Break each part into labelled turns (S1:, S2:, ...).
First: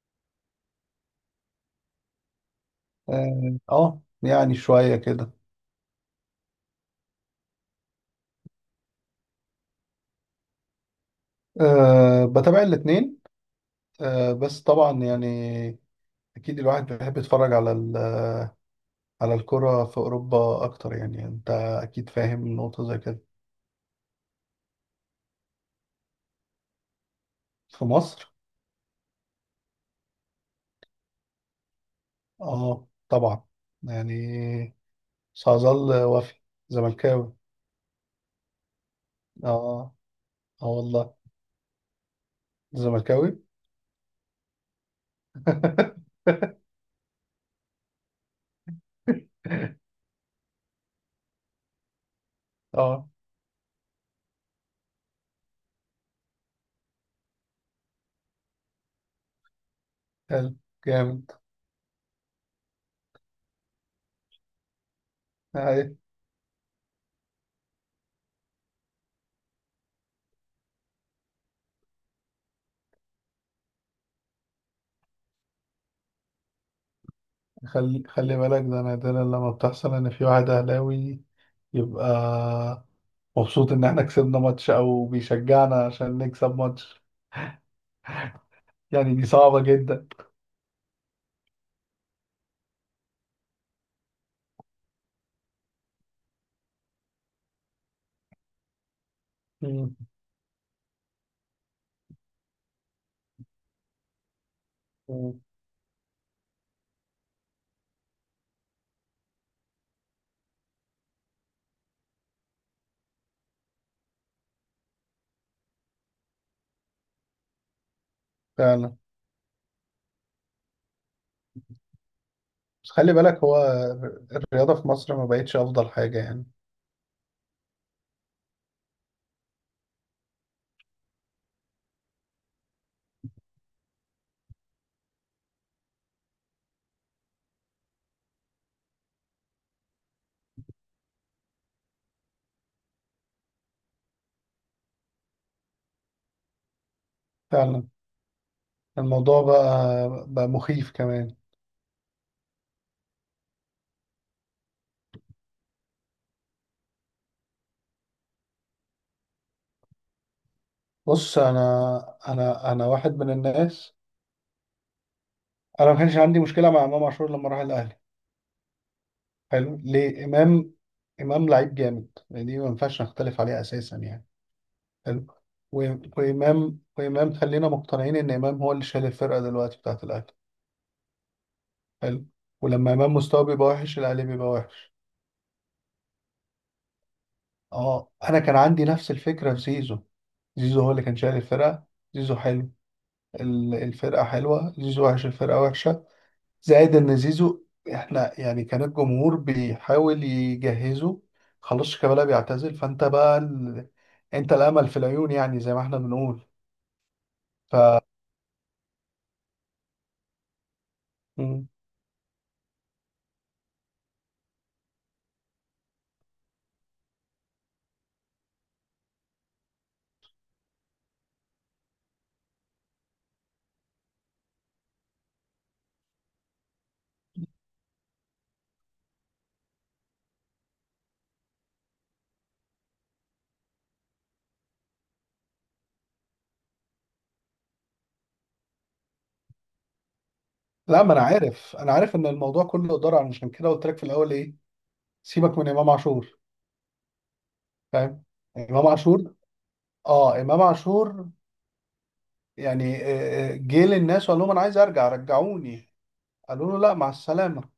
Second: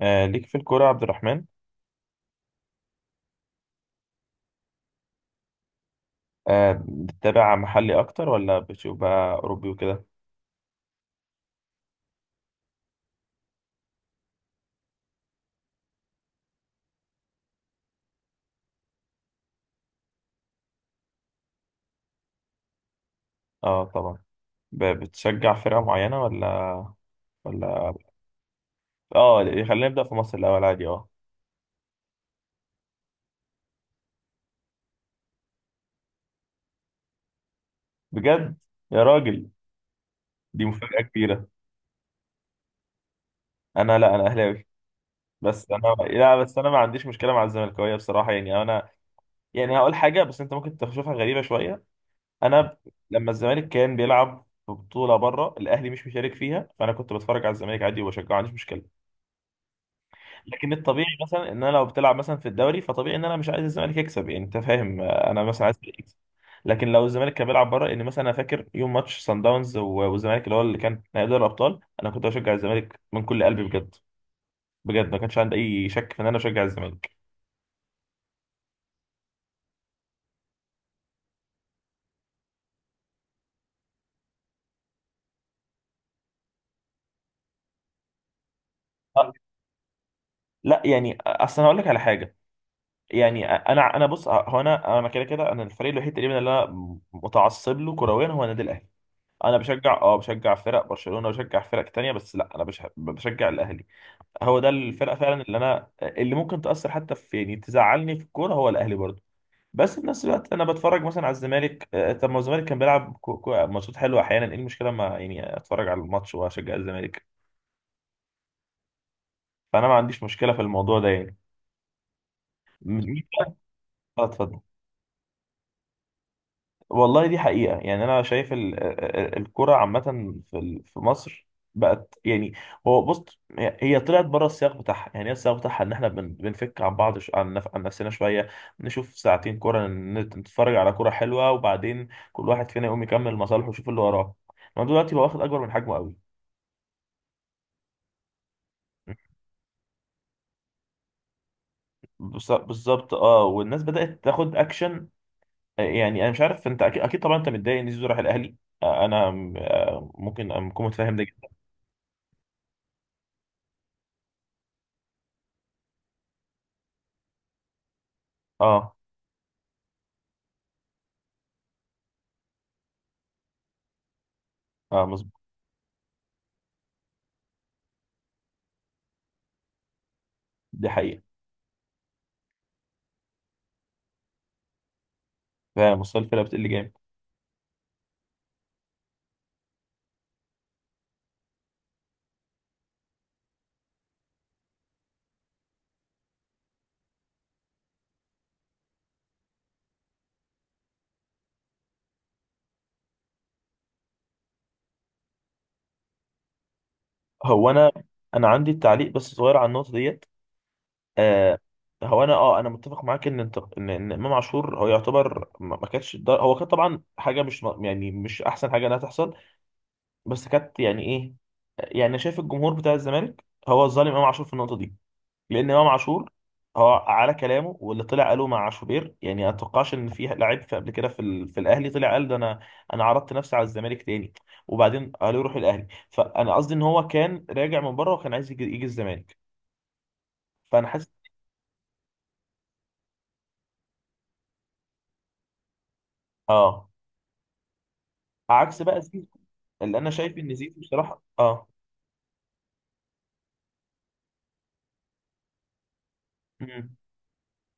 S1: ليك في الكورة يا عبد الرحمن.
S2: اه يعني شوية كده.
S1: بتتابع محلي أكتر ولا بتشوف بقى أوروبي وكده؟
S2: أه بتابع الاتنين. أه بس طبعا يعني اكيد الواحد بيحب يتفرج على على الكرة في اوروبا اكتر، يعني انت اكيد فاهم نقطة زي كده.
S1: اه، طبعا. بتشجع فرقة معينة ولا
S2: في
S1: ولا
S2: مصر.
S1: اه، خلينا نبدأ في مصر الأول عادي
S2: اه طبعا، يعني سأظل وفي زملكاوي.
S1: بجد، يا راجل،
S2: اه.
S1: دي
S2: اه
S1: مفاجأة
S2: والله،
S1: كبيرة.
S2: زملكاوي.
S1: لا، أنا أهلاوي. بس أنا لا، بس أنا ما عنديش مشكلة مع الزملكاوية، بصراحة. يعني أنا، يعني هقول حاجة بس أنت ممكن تشوفها غريبة شوية. أنا
S2: اه.
S1: لما الزمالك كان بيلعب في بطولة بره الأهلي مش مشارك فيها، فأنا كنت بتفرج على الزمالك عادي وبشجعه، ما عنديش مشكلة.
S2: حلو.
S1: لكن الطبيعي
S2: جامد.
S1: مثلا ان انا لو بتلعب مثلا في الدوري، فطبيعي ان انا مش عايز الزمالك يكسب، يعني انت فاهم. انا مثلا عايز الفريق يكسب. لكن لو الزمالك كان بيلعب بره، ان مثلا انا فاكر يوم ماتش سان داونز و- والزمالك اللي كان نهائي دوري الابطال، انا كنت بشجع الزمالك من كل قلبي بجد. بجد، ما كانش عندي اي شك في ان انا بشجع الزمالك.
S2: خلي بالك، ده نادرا لما بتحصل ان في واحد اهلاوي يبقى مبسوط ان احنا كسبنا ماتش او بيشجعنا عشان نكسب ماتش. يعني دي
S1: آه،
S2: صعبة جدا.
S1: لا يعني، اصل انا هقول لك على حاجه. يعني انا بص، هو انا، انا كده كده انا الفريق الوحيد تقريبا اللي انا متعصب له كرويا هو النادي الاهلي. انا بشجع،
S2: مم.
S1: بشجع فرق برشلونه وبشجع فرق تانية، بس لا انا بشجع الاهلي. هو ده الفرقه
S2: مم.
S1: فعلا اللي ممكن تاثر حتى في، يعني تزعلني في الكوره، هو الاهلي برضه. بس في نفس الوقت انا بتفرج مثلا على الزمالك. طب ما هو الزمالك كان بيلعب ماتشات حلوه احيانا، ايه المشكله ما يعني اتفرج على الماتش واشجع الزمالك؟
S2: فعلا.
S1: فانا ما عنديش مشكله في الموضوع ده يعني.
S2: بس خلي
S1: مين
S2: بالك،
S1: بقى؟
S2: هو
S1: اتفضل.
S2: الرياضة في مصر ما بقتش افضل حاجة يعني.
S1: والله دي حقيقة، يعني أنا شايف الكرة عامة في في مصر بقت يعني. هو بص، هي طلعت بره السياق بتاعها، يعني هي السياق بتاعها إن إحنا بنفك عن بعض، عن نفسنا شوية، نشوف ساعتين كرة، نتفرج على كرة حلوة، وبعدين كل واحد فينا يقوم يكمل مصالحه ويشوف اللي وراه. إنما دلوقتي بقى واخد أكبر من حجمه قوي.
S2: فعلا. الموضوع بقى مخيف كمان.
S1: بالظبط. اه، والناس بدأت تاخد اكشن. يعني انا مش عارف، انت أكيد طبعا انت متضايق ان زيزو راح الاهلي. انا ممكن اكون متفاهم ده
S2: بص،
S1: جدا.
S2: انا واحد من الناس. انا ما كانش عندي مشكلة مع امام عاشور لما راح الاهلي.
S1: اه،
S2: حلو. ليه امام؟ امام لعيب جامد، يعني دي ما ينفعش نختلف عليها اساسا يعني.
S1: اه،
S2: حلو. وإمام خلينا مقتنعين إن إمام هو اللي شايل الفرقة دلوقتي بتاعة الأهلي.
S1: دي حقيقة.
S2: حلو. ولما إمام مستواه بيبقى وحش الأهلي بيبقى وحش.
S1: فمستوى الفرقة بتقل جامد.
S2: أه، أنا كان عندي نفس الفكرة في زيزو. زيزو هو اللي كان شايل الفرقة. زيزو حلو الفرقة حلوة، زيزو وحش الفرقة وحشة. زائد إن زيزو، إحنا يعني كان الجمهور بيحاول يجهزه. خلاص شيكابالا بيعتزل، فأنت بقى أنت الأمل في العيون، يعني زي ما إحنا بنقول.
S1: هو أنا عندي التعليق، بس صغير على النقطة ديت. آه هو أنا، أنا متفق معاك إن أنت، إن إمام عاشور هو يعتبر، ما كانش هو كان طبعا حاجة مش، يعني مش أحسن حاجة إنها تحصل. بس كانت يعني إيه، يعني شايف الجمهور بتاع الزمالك هو ظالم إمام عاشور في النقطة دي. لان امام عاشور هو على كلامه واللي طلع قاله مع شوبير، يعني ما اتوقعش ان في لعيب في قبل كده في الاهلي طلع قال ده. انا، انا عرضت نفسي على الزمالك تاني وبعدين قالوا يروح الاهلي، فانا قصدي ان هو كان راجع من بره وكان عايز يجي الزمالك. فانا
S2: لا،
S1: حاسس.
S2: ما انا عارف ان الموضوع كله اداره، عشان كده قلت لك في الاول ايه. سيبك من امام عاشور.
S1: اه،
S2: فاهم.
S1: عكس
S2: امام
S1: بقى زيزو
S2: عاشور.
S1: اللي انا شايف
S2: اه،
S1: ان
S2: امام
S1: زيزو بصراحه
S2: عاشور،
S1: اه.
S2: يعني جه للناس وقال لهم انا عايز ارجع رجعوني. قالوا له لا،
S1: امم
S2: مع السلامه،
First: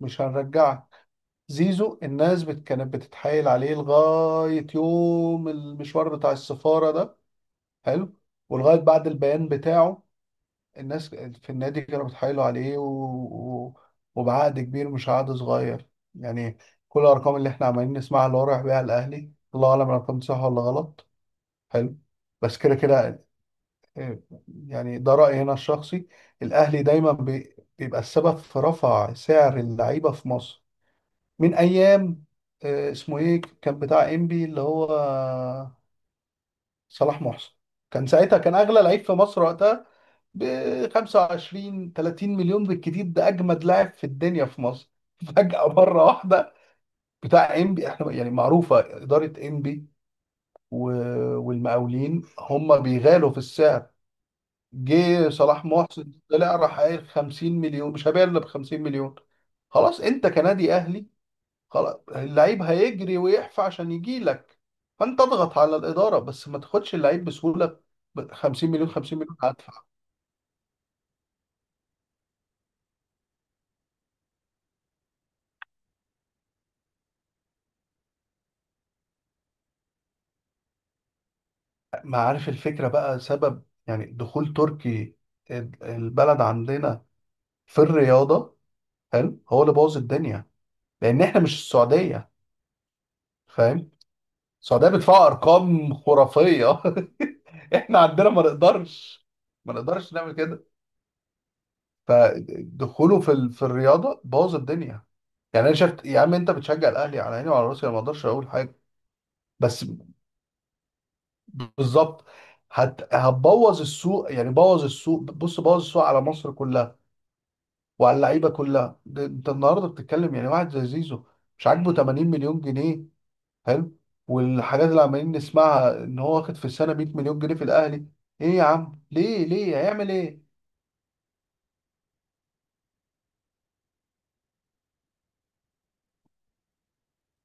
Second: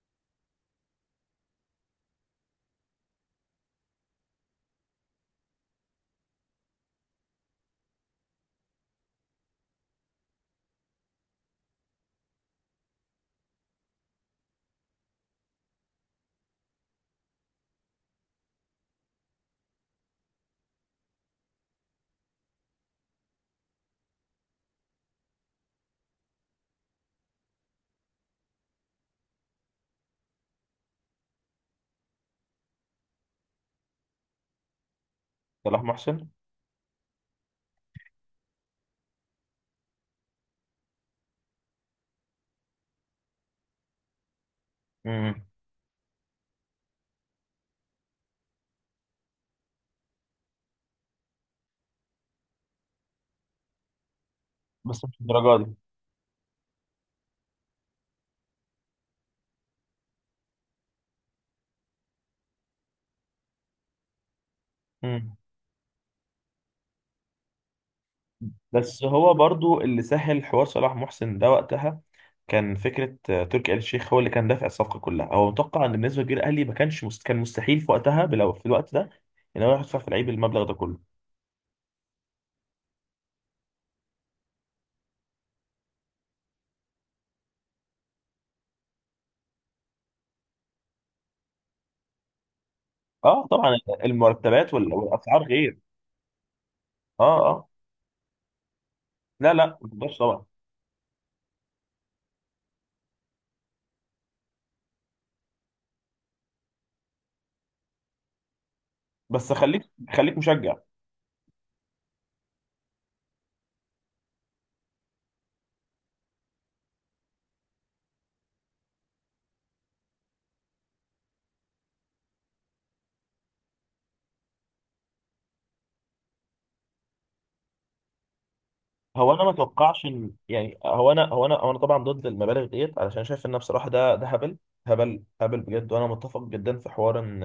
S2: مش هنرجعك. زيزو، الناس كانت بتتحايل عليه لغايه يوم المشوار بتاع السفاره ده. حلو. ولغايه بعد البيان بتاعه، الناس في النادي كانوا بيتحايلوا عليه و... وبعقد كبير مش عقد صغير. يعني كل الارقام اللي احنا عمالين نسمعها اللي هو رايح بيها الاهلي الله اعلم الارقام دي صح ولا غلط. حلو. بس كده كده. آه، يعني ده رايي هنا الشخصي. الاهلي دايما بيبقى السبب في رفع سعر اللعيبه في مصر، من ايام اسمه ايه كان بتاع انبي اللي هو
S1: صلاح محسن.
S2: صلاح محسن. كان ساعتها كان اغلى لعيب في مصر وقتها ب 25 30 مليون بالكتير، ده اجمد لاعب في الدنيا في مصر
S1: امم
S2: فجأة مرة واحدة. بتاع انبي، احنا يعني معروفة إدارة انبي والمقاولين هم بيغالوا في السعر.
S1: بس مش
S2: جه
S1: الدرجه
S2: صلاح
S1: دي.
S2: محسن طلع راح قايل 50 مليون، مش هبيع الا ب 50 مليون. خلاص، انت كنادي اهلي خلاص اللعيب هيجري ويحفى عشان يجي لك، فانت
S1: امم
S2: اضغط على الإدارة بس ما تاخدش اللعيب بسهولة ب 50 مليون.
S1: بس
S2: 50
S1: هو
S2: مليون هدفع.
S1: برضو اللي سهل حوار صلاح محسن ده وقتها، كان فكره تركي آل الشيخ هو اللي كان دافع الصفقه كلها، هو متوقع ان بالنسبه للجيل الاهلي ما كانش مست... كان مستحيل في وقتها في الوقت ده ان هو يدفع في لعيب المبلغ ده كله.
S2: ما عارف، الفكرة بقى سبب يعني دخول تركي البلد عندنا في الرياضة. حلو، هو اللي بوظ الدنيا، لأن إحنا مش السعودية.
S1: اه، طبعا.
S2: فاهم؟
S1: المرتبات
S2: السعودية
S1: وال...
S2: بتدفع
S1: والاسعار غير.
S2: أرقام خرافية.
S1: اه، اه،
S2: إحنا عندنا ما نقدرش.
S1: لا، لا،
S2: ما
S1: ما
S2: نقدرش
S1: تقدرش
S2: نعمل
S1: طبعا.
S2: كده. فدخوله في في الرياضة بوظ الدنيا. يعني أنا شفت يا عم، أنت بتشجع الأهلي على عيني وعلى راسي، أنا ما أقدرش أقول حاجة.
S1: بس،
S2: بس
S1: خليك خليك مشجع.
S2: بالظبط، هتبوظ السوق، يعني بوظ السوق. بص بوظ السوق على مصر كلها وعلى اللعيبه كلها. ده انت النهارده بتتكلم يعني واحد زي زيزو مش عاجبه 80 مليون جنيه. حلو. والحاجات اللي عمالين نسمعها ان هو واخد في السنه 100 مليون جنيه في الاهلي. ايه يا عم،
S1: هو انا
S2: ليه
S1: ما
S2: ليه
S1: اتوقعش
S2: هيعمل
S1: ان،
S2: ايه؟
S1: يعني هو انا، هو انا طبعا ضد المبالغ ديت، علشان شايف ان بصراحه ده هبل. هبل، هبل، بجد. وانا متفق جدا في حوار ان،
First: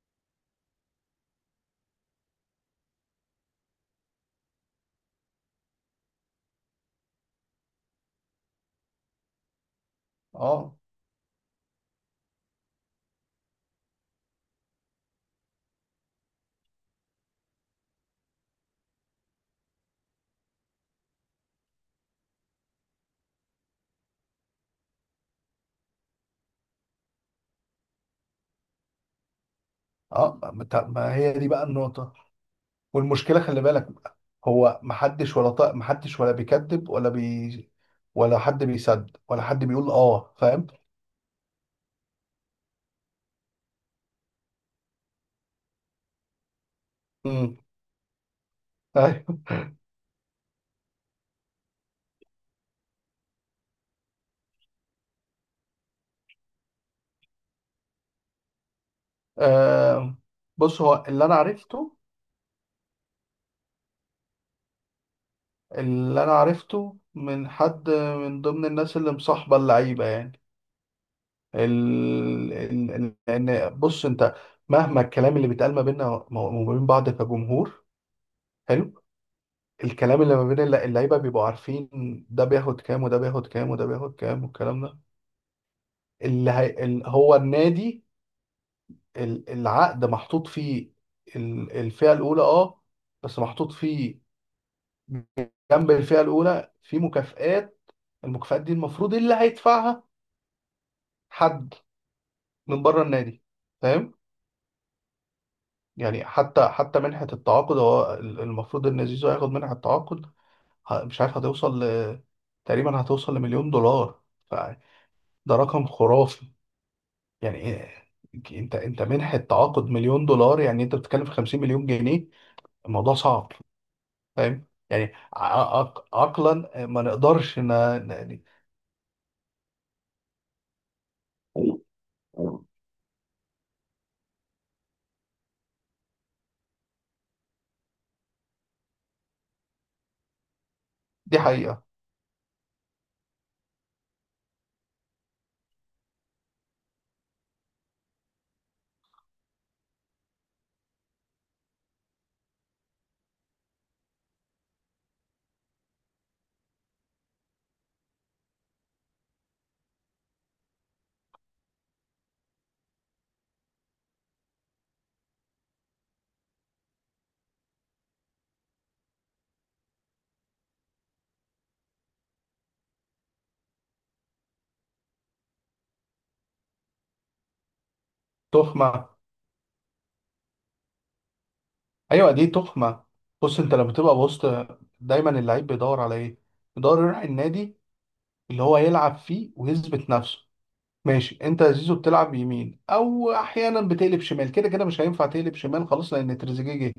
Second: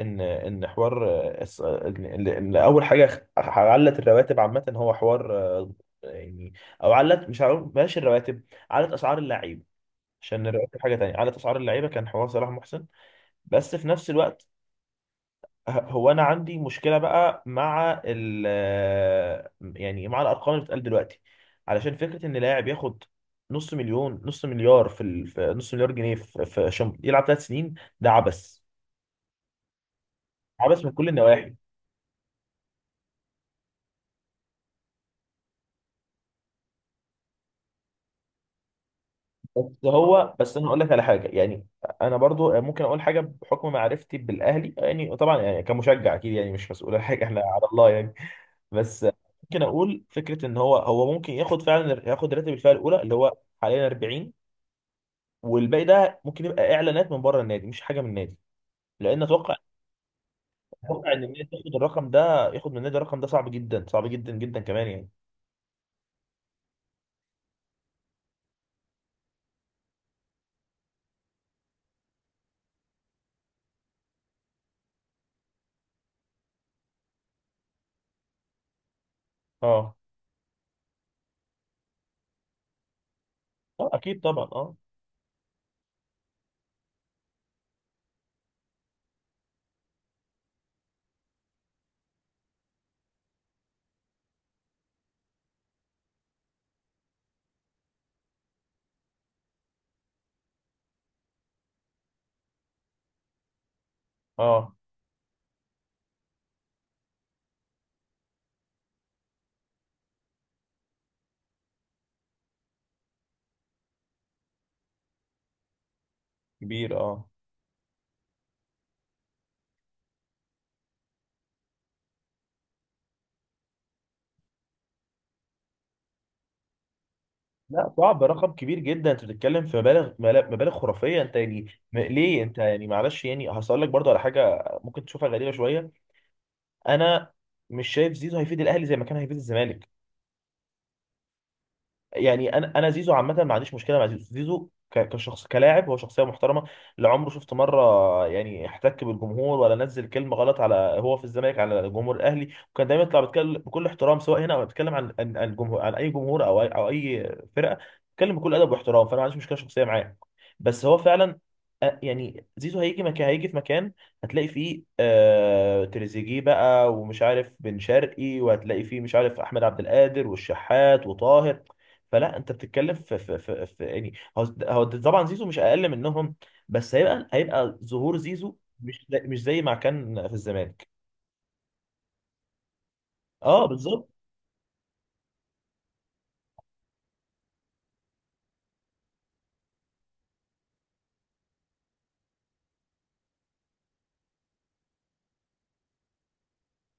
S1: ان حوار، ان، إن اول حاجه، علت الرواتب عامه. هو حوار، يعني او علت، مش هقول بلاش الرواتب، علت اسعار اللعيبه، عشان
S2: اه
S1: الرواتب حاجه تانية. علت اسعار اللعيبه كان حوار صلاح محسن. بس في نفس الوقت هو انا عندي مشكله بقى مع ال يعني مع الارقام اللي بتتقال دلوقتي، علشان فكره ان لاعب ياخد، نص مليار في, ال... في نص مليار جنيه، في, في عشان يلعب ثلاث سنين. ده عبث،
S2: اه.
S1: عبث من كل
S2: ما هي دي
S1: النواحي.
S2: بقى النقطه. والمشكله خلي بالك، هو محدش ولا بيكذب ولا حد بيصدق ولا حد
S1: بس
S2: بيقول. اه
S1: هو، انا
S2: فاهم.
S1: هقول لك على حاجه يعني. انا برضو ممكن اقول حاجه بحكم معرفتي بالاهلي، يعني طبعا يعني كمشجع اكيد، يعني مش مسؤول عن حاجه، احنا
S2: امم.
S1: على الله يعني. بس
S2: ايوه.
S1: ممكن اقول فكره ان هو ممكن ياخد فعلا راتب الفئه الاولى اللي هو حاليا 40، والباقي ده ممكن يبقى اعلانات من بره النادي، مش حاجه من النادي. لان اتوقع،
S2: آه بص، هو
S1: ان
S2: اللي انا
S1: النادي ياخد
S2: عرفته.
S1: الرقم ده، ياخد من النادي الرقم ده صعب جدا، صعب جدا جدا كمان يعني.
S2: اللي انا عرفته من حد من ضمن الناس اللي مصاحبه اللعيبه يعني، لان بص انت مهما الكلام اللي بيتقال ما بيننا وما بين بعض كجمهور، حلو،
S1: اه،
S2: الكلام اللي ما بين اللعيبه بيبقوا عارفين ده بياخد كام وده بياخد كام وده
S1: اه،
S2: بياخد
S1: اكيد
S2: كام،
S1: طبعا. اه،
S2: والكلام ده هو النادي العقد محطوط فيه الفئه الاولى اه، بس محطوط فيه جنب الفئه الاولى في مكافآت. المكافآت دي المفروض اللي هيدفعها حد من بره النادي. فاهم
S1: اه،
S2: يعني. حتى منحة التعاقد هو المفروض ان زيزو هياخد منحة التعاقد. مش عارف، هتوصل تقريبا هتوصل لمليون دولار. فده رقم خرافي.
S1: كبير، اه.
S2: يعني انت منحة تعاقد مليون دولار، يعني انت بتتكلم في 50 مليون جنيه. الموضوع صعب. فاهم يعني. عقلا ما نقدرش
S1: لا، صعب، رقم كبير جدا، انت بتتكلم في مبالغ، مبالغ خرافيه انت يعني. ليه انت يعني، معلش، يعني هسأل لك برضه على حاجه ممكن تشوفها غريبه شويه. انا مش شايف زيزو هيفيد الاهلي زي ما كان هيفيد الزمالك.
S2: دي حقيقة.
S1: يعني انا زيزو عامه ما عنديش مشكله مع زيزو، زيزو كشخص، كلاعب، هو شخصيه محترمه. لا عمره، شفت مره يعني احتك بالجمهور ولا نزل كلمه غلط، على هو في الزمالك على جمهور الاهلي. وكان دايما يطلع بيتكلم بكل احترام، سواء هنا او بيتكلم عن الجمهور، عن اي جمهور او اي فرقه، بيتكلم بكل ادب واحترام. فانا ما عنديش مشكله شخصيه معاه، بس هو فعلا، يعني زيزو هيجي في مكان هتلاقي فيه، تريزيجيه بقى، ومش عارف بن شرقي، وهتلاقي فيه مش عارف احمد عبد القادر والشحات وطاهر. فلا انت بتتكلم في، يعني هو طبعا زيزو مش اقل منهم، بس هيبقى، ظهور زيزو مش
S2: تخمة.
S1: مش زي ما كان في الزمالك.
S2: ايوه دي تخمه. بص،
S1: اه،
S2: انت لما
S1: بالظبط.
S2: تبقى بوسط دايما اللعيب بيدور على ايه. بيدور يروح النادي اللي هو يلعب فيه ويثبت نفسه. ماشي، انت يا زيزو بتلعب يمين او احيانا بتقلب شمال، كده كده مش هينفع تقلب شمال، خلاص لان تريزيجيه جه.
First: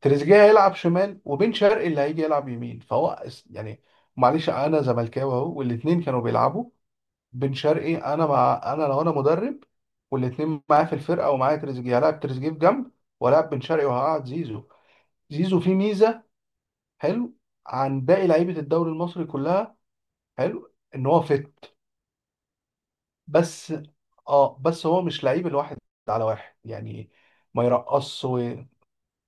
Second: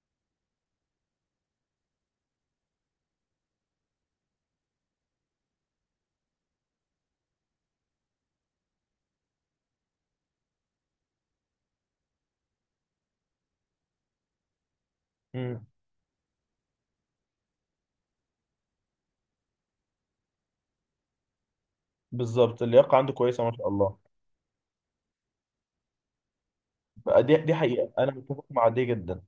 S2: تريزيجيه هيلعب شمال وبن شرقي اللي هيجي يلعب يمين. فهو يعني معلش، انا زملكاوي اهو، والاتنين كانوا بيلعبوا، بن شرقي انا مع، انا لو انا مدرب والاتنين معايا في الفرقه ومعايا تريزيجيه هلاعب تريزيجيه في جنب ولاعب بن شرقي وهقعد زيزو. زيزو
S1: امم
S2: فيه ميزه، حلو، عن باقي لعيبه الدوري المصري كلها. حلو ان هو فت،
S1: بالظبط، اللياقه عنده كويسه ما شاء
S2: بس
S1: الله.
S2: اه بس هو مش لعيب الواحد على واحد يعني،
S1: بقى دي
S2: ما
S1: حقيقه، انا
S2: يرقصش
S1: متفق مع دي جدا.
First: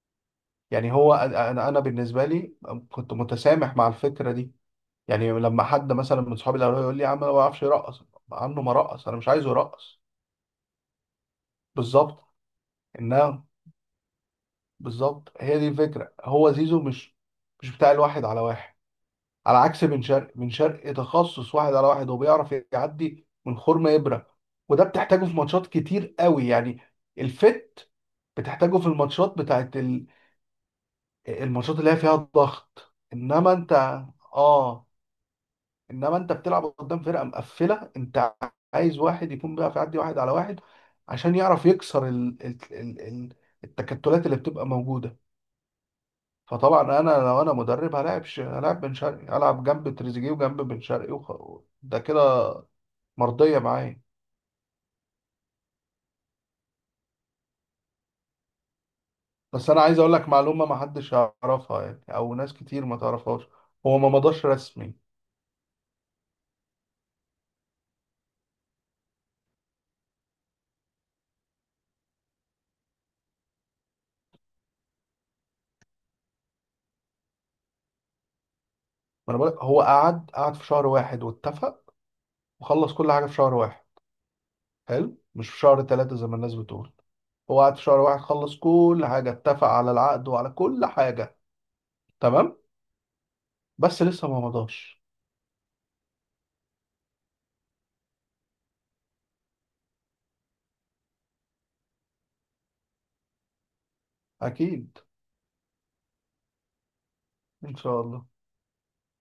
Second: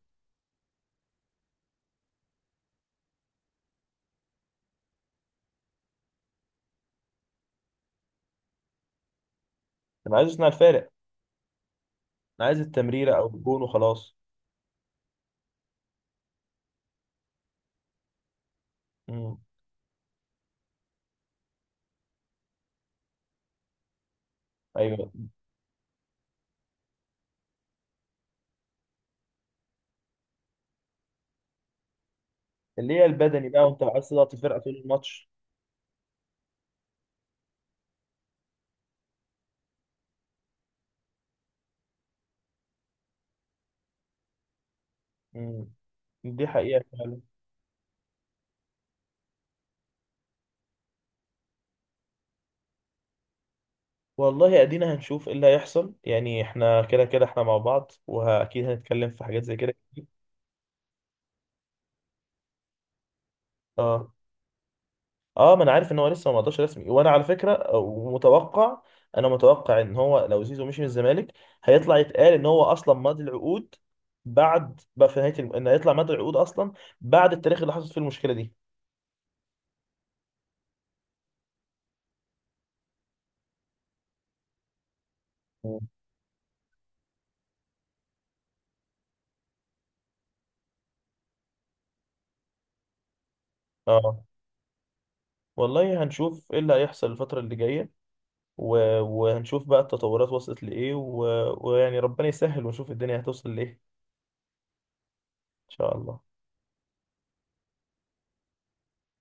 S2: يعني هو انا بالنسبه لي كنت متسامح مع الفكره دي. يعني لما حد مثلا من صحابي الاول يقول لي يا عم انا ما بعرفش يرقص، عنه ما رقص، انا مش عايزه يرقص.
S1: انا عايز اصنع الفارق،
S2: بالظبط.
S1: انا عايز التمريره او
S2: انها
S1: الجون وخلاص.
S2: بالظبط هي دي الفكره. هو زيزو مش بتاع الواحد على واحد.
S1: امم
S2: على عكس بن شرقي، بن شرقي تخصص واحد على واحد وبيعرف يعدي من خرم إبرة، وده
S1: ايوه،
S2: بتحتاجه في ماتشات كتير قوي يعني. الفت بتحتاجه في الماتشات بتاعت الماتشات اللي هي فيها
S1: اللي
S2: الضغط
S1: هي البدني
S2: انما
S1: بقى،
S2: انت.
S1: وانت عايز تضغط الفرقه طول
S2: اه.
S1: الماتش.
S2: انما انت بتلعب قدام فرقة مقفلة، انت عايز واحد يكون بيعرف يعدي واحد على واحد عشان يعرف يكسر التكتلات اللي بتبقى موجودة.
S1: امم دي
S2: فطبعا انا
S1: حقيقه.
S2: لو انا مدرب هلاعب هلاعب بن شرقي هلعب جنب تريزيجيه وجنب بن شرقي ده كده مرضيه معايا.
S1: والله ادينا هنشوف ايه اللي هيحصل، يعني احنا كده كده احنا مع بعض، واكيد هنتكلم في حاجات زي
S2: بس
S1: كده
S2: انا عايز
S1: كتير.
S2: اقول لك معلومه ما حدش يعرفها يعني او ناس كتير ما تعرفهاش. هو ما
S1: اه،
S2: مضاش رسمي.
S1: اه، ما انا عارف ان هو لسه ما مضاش رسمي، وانا على فكره متوقع انا متوقع ان هو لو زيزو مشي من الزمالك، هيطلع يتقال ان هو اصلا ماضي العقود، بعد بقى في نهايه ان هيطلع ماضي العقود اصلا، بعد التاريخ اللي حصلت فيه المشكله دي.
S2: ما انا بقول لك، هو قعد في شهر واحد واتفق وخلص كل حاجه في شهر واحد. حلو، مش في
S1: مم.
S2: شهر ثلاثة زي ما الناس بتقول. هو قعد في شهر واحد خلص كل حاجه اتفق على العقد وعلى كل حاجه. تمام، بس
S1: اه،
S2: لسه ما مضاش.
S1: والله هنشوف ايه اللي هيحصل الفترة اللي جاية، و... وهنشوف بقى التطورات وصلت لإيه، ويعني ربنا يسهل ونشوف الدنيا هتوصل لإيه إن
S2: اكيد
S1: شاء الله.
S2: ان شاء الله.